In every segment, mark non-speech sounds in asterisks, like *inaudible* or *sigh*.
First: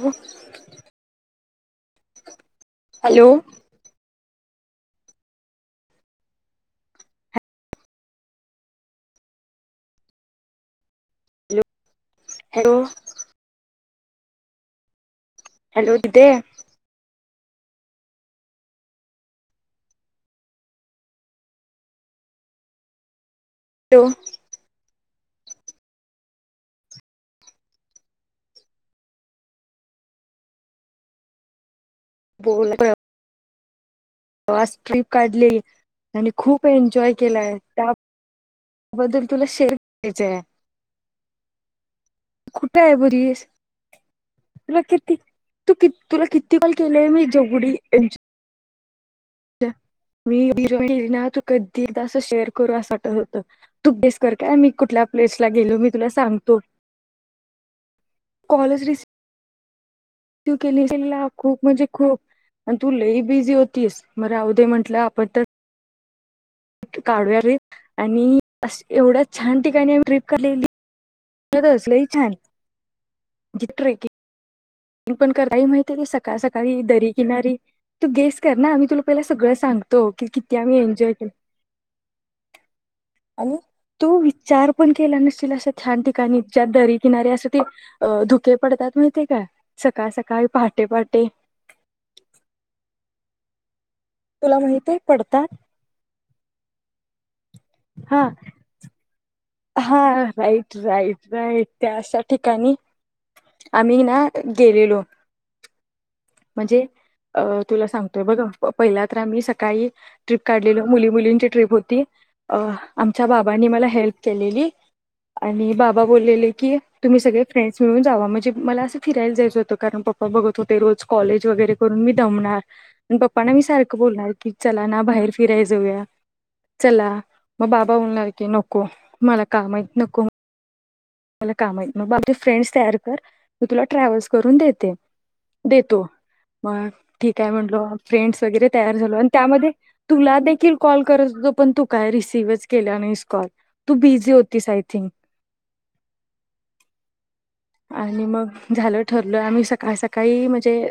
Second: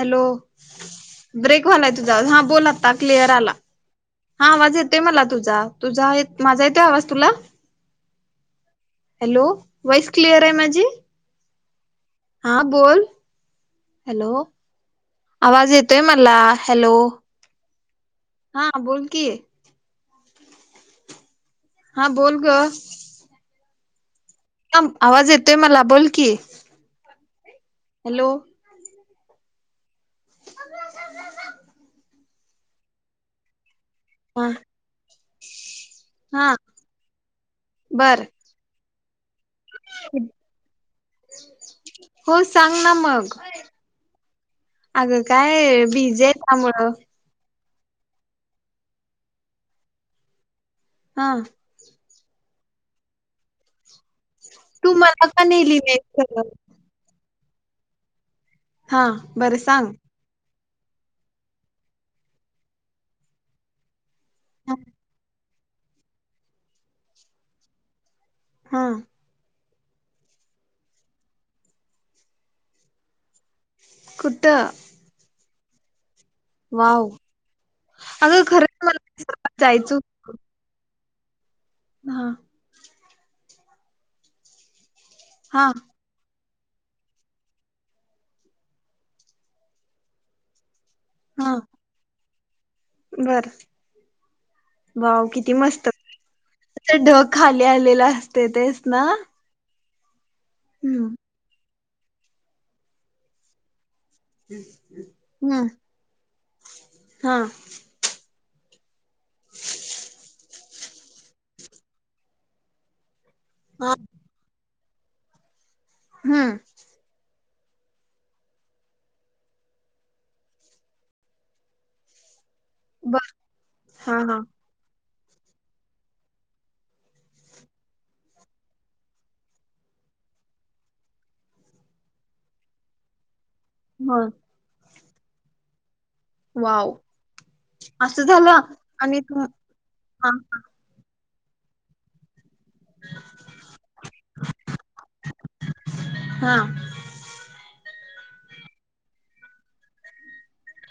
Hello ब्रेकवालाय तुझा हा बोलातता क्लिअर आला हॅलो हा आवाज येतोय मला तुझा तुझा माझा येतोय आवाज तुला हॅलो वॉइस क्लिअर आहे माझी हॅलो हा बोल हॅलो आवाज हॅलो येतोय दिदे मला हॅलो हा बोल कि हा बोल ग हेलो ह आवाज येतोय मला बोल की हॅलो *unintelligible* बोल *inaudible* ह *unintelligible* ट्रिप काढलेली आणि हा खूप एन्जॉय केलाय त्या बर बदल तुला शर्ट द्यायचय हो सांग ना कुठाय मग बरीस तुला किती अगं तू काय कि बिझी तुला आहे किती कॉल त्यामुळं केलेय मी जेवढी एन्जॉय मी बिल गेली हा ना तू कधी त्यास शेअर करू असं वाटत होत तू गेस कर काय मी तू कुठल्या मला का प्लेसला नेली गेलो मी तुला नाही सांगतो हा बरं सांग तू केली तला खूप म्हणजे खूप आणि तू लै बिझी होतीस म राहूदे म्हटलं आपण तर हित काढूया रे आणि हा एवढा छान ठिकाणी ट्रिप काढलेली तु तर हसलेही छान कुठं मी पण कराय *unintelligible* सकाळ सकाळी वाव दरी किनारी तू गेस अगं कर ना खरंच आम्ही मला तुला पहिला सगळं निसर्गात जायचं सांगतो की किती आम्ही एन्जॉय ह हा आणि तू विचार पण केल्या नसशील हा अशा छान ठिकाणी त्या दरी किनारीे असं ते धुके पडतात माहितीय काय? सकाळ सकाळी पहाटे *unintelligible* बरं. तुला माहित आहे व्वाव किती पडतात मस्त- ढग खाली ते आलेल हा असतयं. तेच ना? हा. राईट हम्म राईट राईट. त्या अशा ठिकाणी- आम्ही ना गेलेलो हं. म्हणजे, अ -तुला सांगतोय बघ- प पहिल्या- आम्ही सकाळी ट्रिप काढ- एकदा मुली मुलींची ट्रिप होती अ आम्- च्या बाबांनी मला हा हेल्प केलेली. आणि बाब- बाबा बोललेले हम्म की, तुम्ही सगळे- फ्रेंड्स मिळून जावा. म्हणजे, मला असं फिरायला जायचं होतं कारण पप्पा बघत होते रोज- कॉलेज वगैरे करून मी दमणार. मी बर पप्पाना मी सारखं हा बोलणार हा की, चला ना बाहेर- फिराया जाऊया. चला, मग बाबा बोलणार की नको, मला काम आहेत नको. मला काम आहेत, मग बाकी फ्रेंड्स तयार कर- मी तुला ट्रॅव्हल्स बर करून देते. देतो. मग, वाव ठीक आहे म्हटलो, असं फ्रेंडस झालं वगैरे तयार झाले आणि तू हा त्यामध्ये तुला देखील कॉल- खरच ग, पण तू काय रिसिव्हच केला नाहीस कॉल, तू बिझी होतीस आय थिंक. हा. आणि मग झालं ठरलं आम्ही सकाळ सकाळी म्हणजे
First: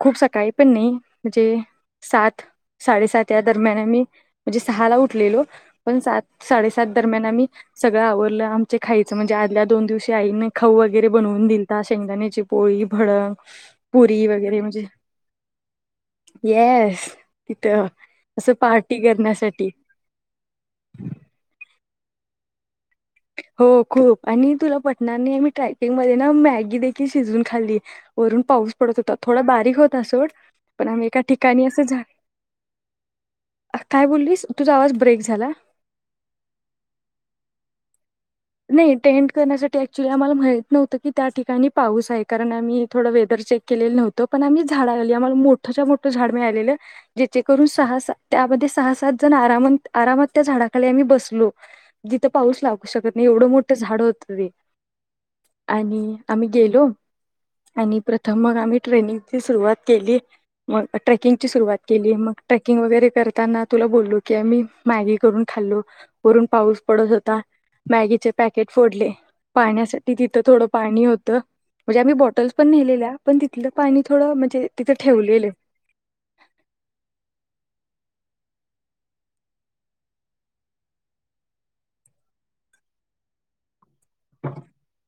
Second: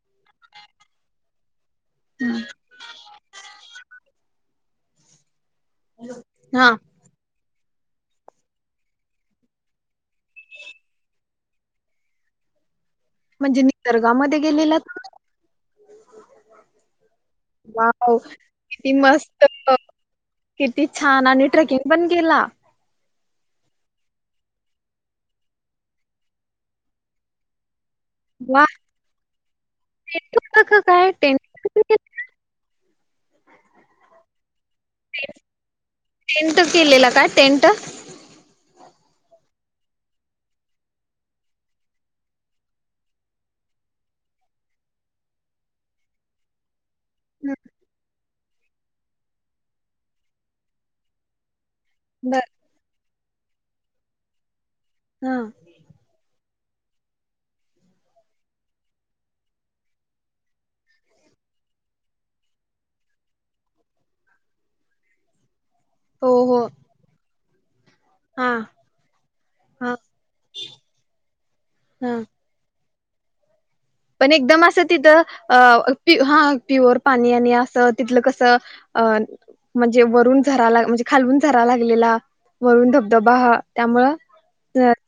खूप सकाळी पण नाही म्हणजे- सात, हा साडेसात या दरम्यान आम्ही- म्हणजे सहाला उठलेलो. पण सात हा साडेसात दरम्यान आम्ही- सगळं आवरलं आमच. खायचं म्हणजे आदल्या दोन दिवशी आईनें खाऊ व- वगैरे बनवून दिलता, शेंगदाण्याची पोळी- भडंग म्हणजे निसर्गा पुरी मध्ये वगैरे म्हणजे गेलेलात? येस तिथं असं किती पार्टी मस्त, करण्यासाठी किती छान आणि ट्रेकिंग पण केला. हो खूप आणि तुला पटणार नाही मी ट्रॅकिंग मध्ये ना मॅगी देखील शिजवून खाल्ली. वरून वा पाऊस पडत होता थोडा बारीक होता सोड, टेंट होता का पण आम्ही काय एका टेंट ठिकाणी असं झाल, काय बोललीस तुझा आवाज ब्रेक झाला. टेंट केलेला काय टेंट नाही टेंट करण्यासाठी ऍक्च्युली आम्हाला माहित नव्हत की त्या ठिकाणी पाऊस आहे कारण आम्ही थोडं वेदर चेक केलेलं नव्हतं पण आम्ही झाड आली आम्हाला मोठ मोठ झाड मीळालेलं. जीथे करून सहा स त्यामध्ये सहा सात जण आरामात त्या झाडाकडे आम्ही बसलो. जिथं बर पाऊस लागू शकत. एवढ मोठ् झाड होत ते. हा आणि आम्ही गेलो आणि प्रथम मग आम्ही ट्रेनिंगची सुरुवात केली मग ट्रेकिंगची सुरुवात केली मग ट्रेकिंग वगैरे करताना तुला बोललो की आम्ही मॅगी करून खाल्लो. हो वरून हो पाऊस पडत होता. मॅगीचे हा पॅकेट फोडले हा पाहण्यासाठी तिथं थोडं पाणी होतं म्हणजे आम्ही हा बॉटल्स पण नेलेल्या पण तिथलं पाणी थोडं पण एकदम म्हणजे असं तिथं ठेवलेलं हा प्युअर पाणी आणि अस. तिथलं कसं अ म्हणजे वरून झरा ला म्हणजे खालून झरा लागलेला वरून धबधबा. त्यामुं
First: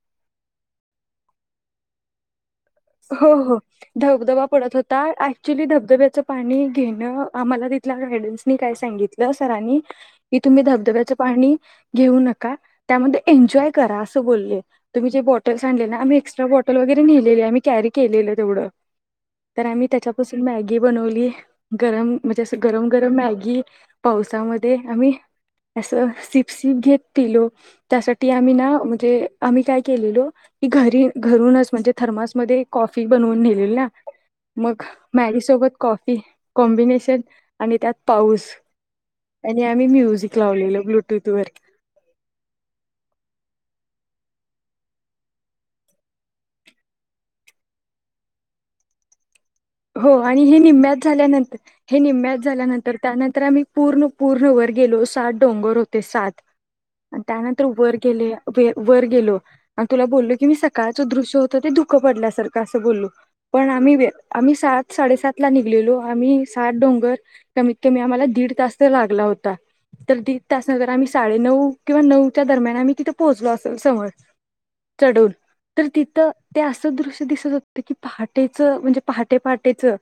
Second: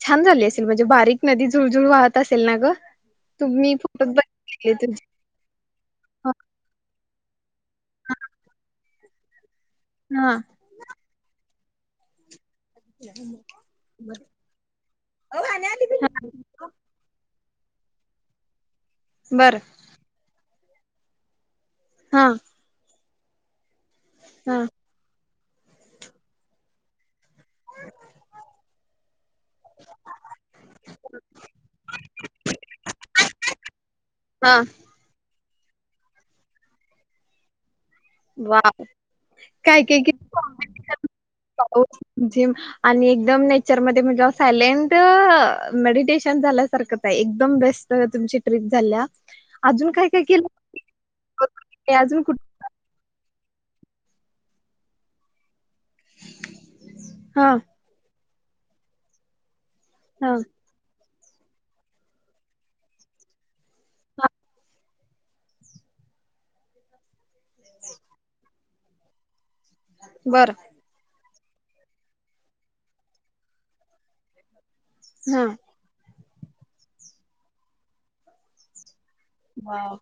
छान झाली अस. म्हणजे बारीक नदी जुळजुळ वाहत असेल ना ग. हो हो. तुम्ही फोटोत धबधबा बघितले पडत होता तुझे ऍक्च्युअली धबधब्याचं हा पाणी घेणं आम्हाला तिला गायडन्सनी का. सांगितलं. रा की तुम्ही धबधब्याचं पाणी. घेऊ नक त्यामध्ये एन्जॉय करा अस ब तुम्ही जे बॉटल्स आण ना आम्ही एक्स्ट्रा बटलगरेे आम्. कॅरी केलेलं तेवढं. बर तर आम्ही त्याच्यापासून मॅ घी बनवली. गरम हा म्हणजे असं गरम. गरम मॅग हा पावसामध्ये आम्ही असं सिप सिप घेततीललो त्यासाठी आम्ही ना म्हणजे आम्ही काय केलेलो की घरी घरूनच म्हणजे थर्स. *inaudible* हा सोबत कॉफी कॉम्बिनेशन आणि त्यात पाऊस वा आणि काय आम्ही काय कि म्युझिक लावलेलं ब्लूटूथ वर आणि एकदम चर मध्ये म्हणजे सायलेंट मेडिटेशन झाल्यासारख आहे एकदम बेस्ट तुमची ट्रीप झाल्या अजून काय हो काय आणि केलं हे निम्म्यात झाल्यानंतर हे अजून कुठ निम्म्यात झाल्यानं तर त्यानंतर आम्ही पूर्ण पूर्ण वर गेलो सात डोंगर होत ते सात आणि हा त्यानंतर वर गेले वे वर गेलो आणि तुला बोल्लो हा की मी सकाळ च दृश्य होत ते दुःख पडल्यासारखं असं बोल्लो पण आम्ही हा आम्ही सात साडेसात ला निघलेलो आम्ही सात डोंगर कमीत कमी आम्हाला दीड तास तर लागला होता. बर *unintelligible* साडे नऊ किंवा नऊच्या दरम्यान आम्ही तिथे पोहोचलो असेल समज चढून हा तर तिथं ते असं दृश्य दिसत होतं की पहाटेचं म्हणजे पहाटे पहाटेच वाव!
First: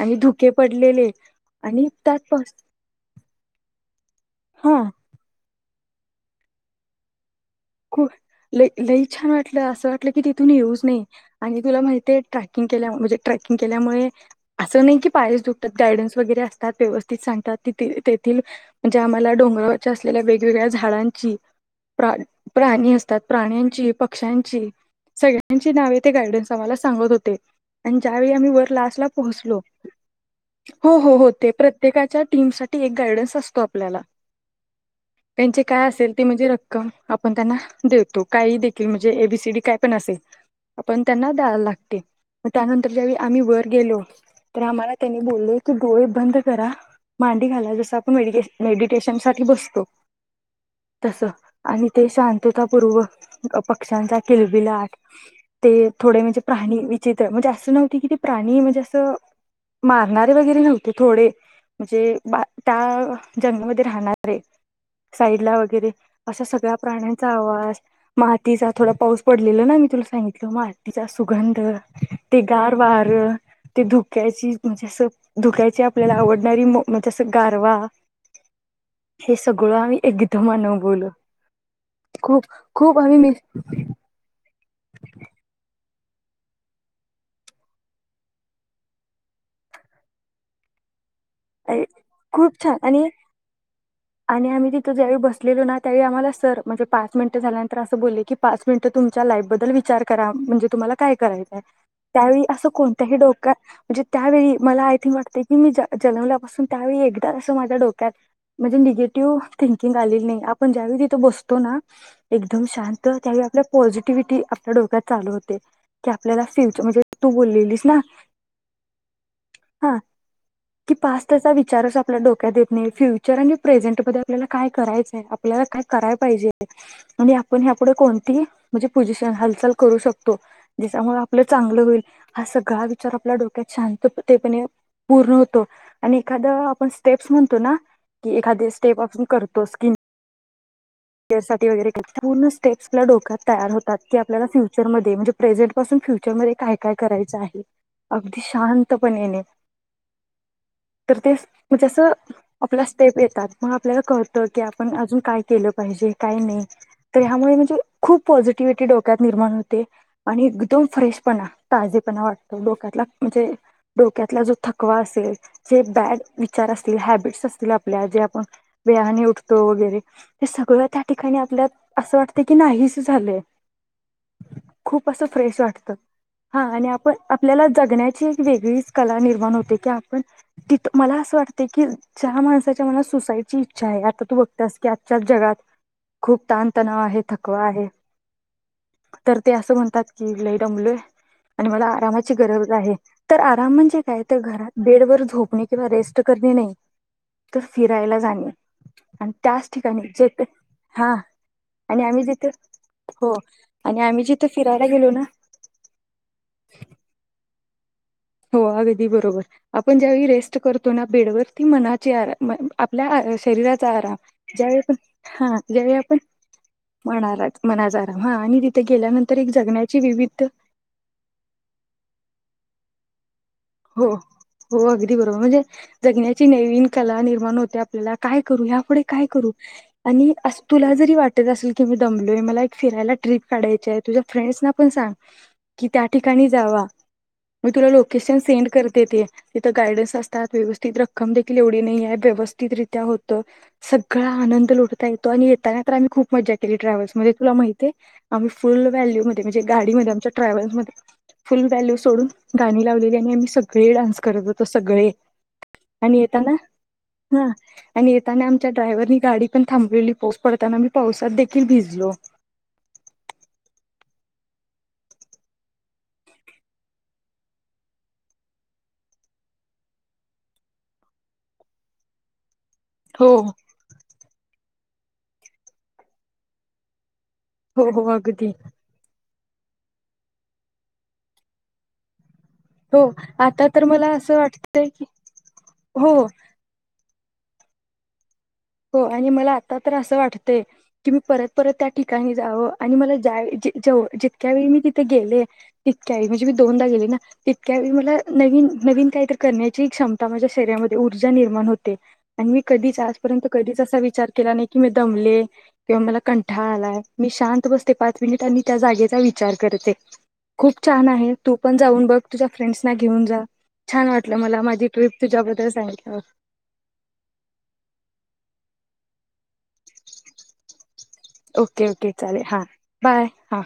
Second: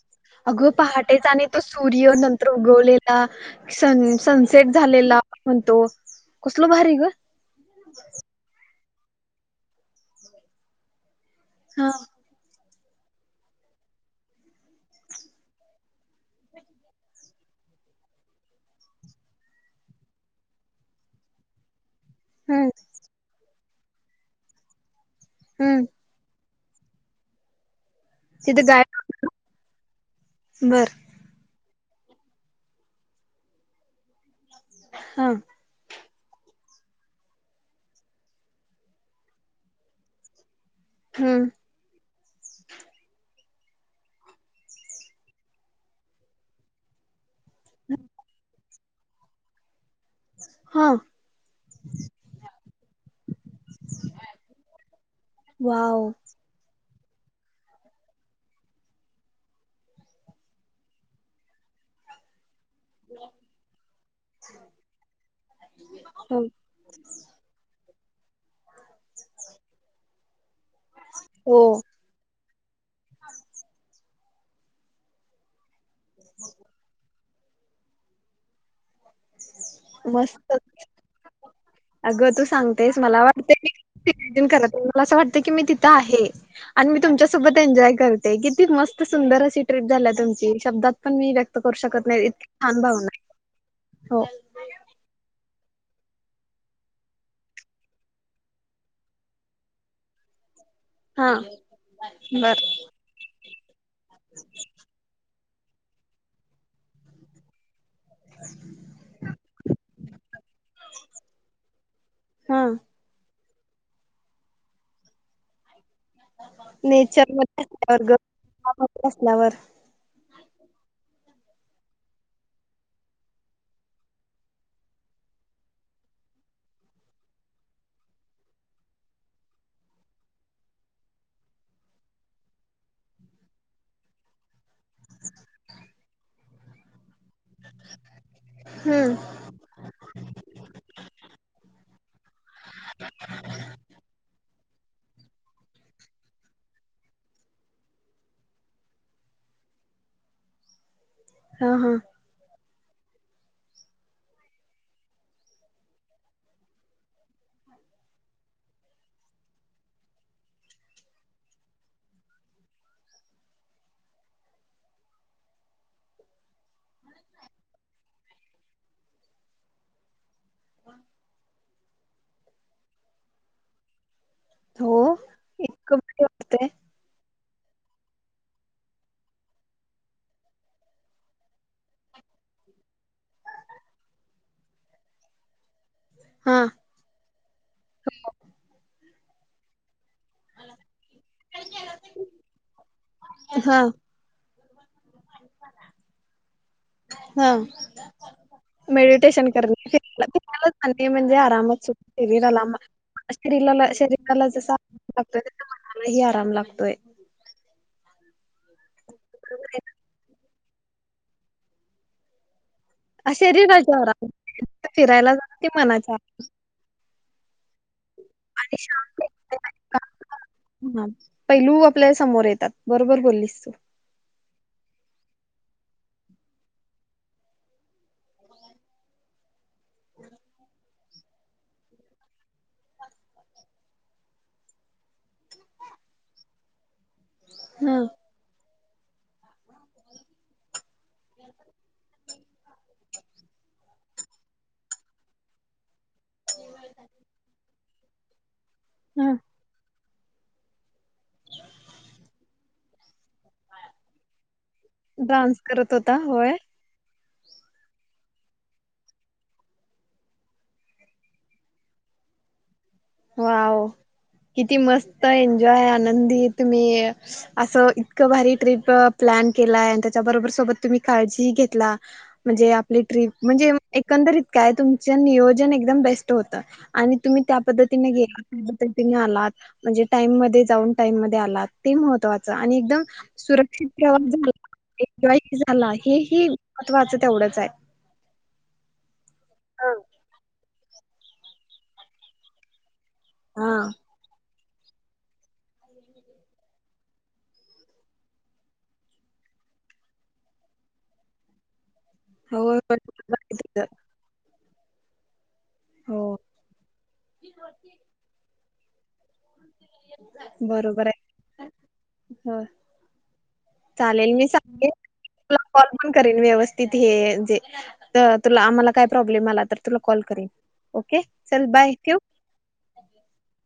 आणि धुके अगं पडलेले पहाटेचा आणि तो सूर्य त्यात नंतर पास उगवलेला, सन सनसेट हा झालेला म्हणतो कसलं भारी गं *unintelligible* लई छान वाटलं असं वाटलं की तिथून येऊच नये आणि तुला हा माहितेत का किंग केल्याम म्हणजे ट्रेकिंग केल्यामुळे असं नाही की पायच दुखतात गायडन्स वगैरे असतात व्यवस्थित सांगतात तेथे तेथील म्हणजे आम्हाला डोंगरावरच्या असलेल्या वेगवेगळ्या झाडांची प्रा हम्म प्राणी असतात प्राण्यां ची पक्ष्यांची सगळ्यांचे हम्म नाव ते गार्डनस आम्हाला सांगत होते आणि ज्यावेळी आम्ही तिथं वर गाय लास्टला पोहोचलो बर हो हो हो ते प्र त्येकाच्या टीम साठी एक गायडन्स असतो आपल्याला हा त्यांचे काय असेल ते म्हणजे रक्कम आपण त्यांना देतो काही देखील म्हणजे ए बी सी डी काय पण असेल आपण त्यांना हम्म द्याला लागते म त्यानंतर ज्यावेळी आम्ही वर गेलो तर आम्हाला त्यांनी बोल्ले की डोळे बंद करा मांडी घाला जसं आपण मेडीटेश मेडिटेशन साठी बसतो हा तस आणि ते शांततापूर्वक पक्ष्यांचा किलबिलाट ते वाव थोडे म्हणजे प्रा - - विचित्र म्हणजे अस नव्हत कि ते प्राणी म्हणजे अस मारणारे वैगेरे नव्हते थोडे म्हणजे - - त्या जंगलमध्ये राहणारे साईड ला वगैरे असं सगळ्या प्राण्यांचा आवाज मातीचा थोडा पाऊस पडलेला ना मी तुला सांगितलं मात - - मातिचा सुगंध हो - - ते गार वार ते धुक्याची म्हणजे अस धुक्याच्या - - आपल्याला आवडणारी म्हणजे असं - - गारवा हे सगळं आम्ही एकदम मस्त अनुभवलं. अगं तू खूप सांगतेस खूप मला आम्ही वाटतय की मला अस वाटतं की मी ति - - इथ आहे आणि मी तुमच्या सोबत एन्जॉय करते किती मस्त सुंदर अशी ट्रिप झाल्या तुमची शब्दात पण मी व्यक्त करू शकत नाही इतकी खूप छान शान आणि भावना आहे. आणि आम्ही तिथं ज्यावेळी बसलेलो ना त्यावेळी आम्हाला सर म्हणजे पाच मिनिट झाल्यानंतर असं बले की पाच मिनिट तुमच्या लाईफ बद्दल विचार करा म्हणजे तुम्हाला काय हा करायचंय त्यावेळी बर अस कोणत्याही क म्हणजे त्यावेळी मला आय थिंक वाटतय. की मी जा - - जलमल्यापासून त्यावेळी एकदा असं माझ्या डो त्यात म्हणजे निगेटिव्ह थिंकिंग आलेली नाही. आपण ज्यावेळी तिथ बसतो ना हा एकदम शांत त्या वेळी आपल्या पॉझिटिव्हटी आपल्या डोक्यात चालू होते. की आपल्याला फ्युचर म्हणजे तू नेचर मध्ये बोललेलीस ना? असल्यावर ग गावामध्ये असल्यावर हा. पास्टचा विचारच आपल्या डोक्यात येत नाही. फ्युचर आणि प्रेझेंट मध्ये आपल्याला काय करायचंय, आपल्याला काय कराय पाहिजे, आणि आपण ह्यापुढे कोणतीही म्हणजे पोझिशन हालचाल करू शकतो जिच्यामुळे आपलं चांगलं होईल हा सगळा विचार आपल्या डोक्यात शांततेपणे- - पुर्ण हो - - आणि एखादं आपण स्टेप्स म्हण तोना, की एखादी स्टेप हम्म आपण करतो स्किन त्यासाठी वगैरे पूर्ण स्टेप्स आपल्या डोक्यात तयार होतात आपल्याला फ्यु फ्युचर मध्ये म्हणजे प्रेझेंट पासून फ्युचरमध्ये काय काय करायचं आहे अगदी शांतपणेणे. तर ते हा म्हणजे हा असं आपला स्टेप येतात मग आपल्याला कळतं की आपण अजून काय केलं - - पाहिजे काय नाई तर ह्यामुळे म्हणजे खूप पॉझिटिव्हिटी डोक्यात निर्माण होते आणि एकदम फ्रेशपणा ताजेपणा वाटतो डोक्यातला म्हणजे डोक्यातला जो थकवा असेल जे बॅड विचार असतील हॅबिट्स असतील आपल्या जे आपण वेळाने उठतो वगैरे ते सगळं त्या ठिकाणी आपल्या असं वाटत की नाही स झालंय. हो खूप अस फ्रेश वाटत इतकं भारी हा वाटतंय आणि आपण आपल्याला जगण्याची एक वेगळीच कला निर्माण होते की आपण तिथं मला असं वाटते की ज्या माणसाच्या मनात सुसाईडची इच्छा आहे आता तू बघत्यास की *unintelligible* जगात खूप हा ताणतणाव आहे थकवा आहे तर ते असं म्हणतात की लय दमलोय आणि मला आरामाची गरज आहे. तर आराम हा म्हणजे काय तर घरात बेड वर झो झोपणे किंवा रेस्ट करणे नाही हा तर फिराला जाणे आणि मेडिटेशन त्या करणे फिरायला ते म्हणजे आरामात आणि आम्ही जिथे *unintelligible* शरीराला हो शरीराला आणि आम्ही जिथे शरीराला जसा फिरायला गेलो आराम ना लागतोय तस मनालाही आराम लागतोय. हो अगदी बरोबर आपण ज्यावेळी रेस्ट करतो ना बेडवरती मनाच्या आपल्या शरीराचा आराम ज्यावेळी आपण फिरायला हा जाण ते ज्यावेळी मनाच्या आपण म मनाचा आराम हा आणि तिथे गेल्यानंतर एक जगण्याची विविध हा पैलू आपल्या समोर येतात बरोबर बोललीस तू हो हो अगदी बरोबर म्हणजे जगण्याची नवीन कला निर्माण होते आपल्याला काय करू या पुुढे काय करू आणि अस तुला जरी वाट असेल की मी दमलोय मला फिरायला ट्रिप काढायची आहे तुझ्या फ्रेंडसना पण सांग की त्या ठिकाणी जावा मी तुला हा लोकेशन *unintelligible* तिथे गार्डन्स असतात व्यवस्थित रक्कम देखील एवढी नाहीये व्यवस्थितरित्या होत सगळ आनंद लुटता येतो आणि येताना तर आम्ही खूप मजा केली ट्रॅव्हल्स मध्ये तुला माहितीय अम फुल हा व्हॅल्यूमध्ये म्हणजे गाडीमध्ये ट्रॅव्हल्स मध्ये फुल व्हॅल्यू सोडून गाणी लावलेली आहे मेन म्हणजे सगळे डान्स करत होते तर सगळे डान्स करत होता आणि येताना होय. हा आणि येताना आमच्या ड्रायव्हरनी गाडी पण थांबलेली पाऊस पडताना मी पावसात देखील भिजलो. वॉव किती मस्त एन्जॉय आनंदी तुम्ही असं इतकं भारी ट्रिप प्लॅन केलाय आणि त्याच्याबरोबर सोबत तुम्ही काळजी घेतला म्हणजे आपली हो ट्रिप म्हणजे एकंदरीत काय तुम च नियोजन एकदम बेस्ट होत आणि तुम्ही त्या पद हो हो *unintelligible* अगदी म्हणजे टाईम मध्ये जाऊन टाईम मध्ये आलात ते महत्त्वाचं च आणि हो एकदम आता तर सुरक्षित मला प्रवास असं झाला वाटतंय की एन्जॉय झाला हो हे ही महत्वाचं तेवढंच आहे. हो आणि मला आता तर असं हा वाटतंय की मी परत परत त्या ठिकाणी जावं आणि मला जा ज तितक्या वेळी मी तिथे गेले, तितक्या वळी म्हणजे मी दोनदा गेले, ना तितक्या वेळी मला नवीन नवीन काही तर करण्याची क्षमता माझ्या शरीरामध्ये ऊर्जा निर्माण हो होते आणि मी हो कधीच आज नंतर कधी असा विचार केला नाही. मी दमले. किंवा मला हो कंठाळ आलाय मी शांत बसते पाच मिनिटनी आणि त्या जागेचा विचार खूप छान आहे. तू पण जाऊन बघ तुझ्या हो फ्रेंड घेऊन जा छान चालेल वाटलं मी मला माझी सांगेन टप तुला तुझ्याबद्दल कॉल सांगित पण करेन व्यवस्थित हे जे तर तुला आम्हाला काय प्रॉब्लेम आला तर तुला कॉल करे ओके ओके चालेल हा बाय हा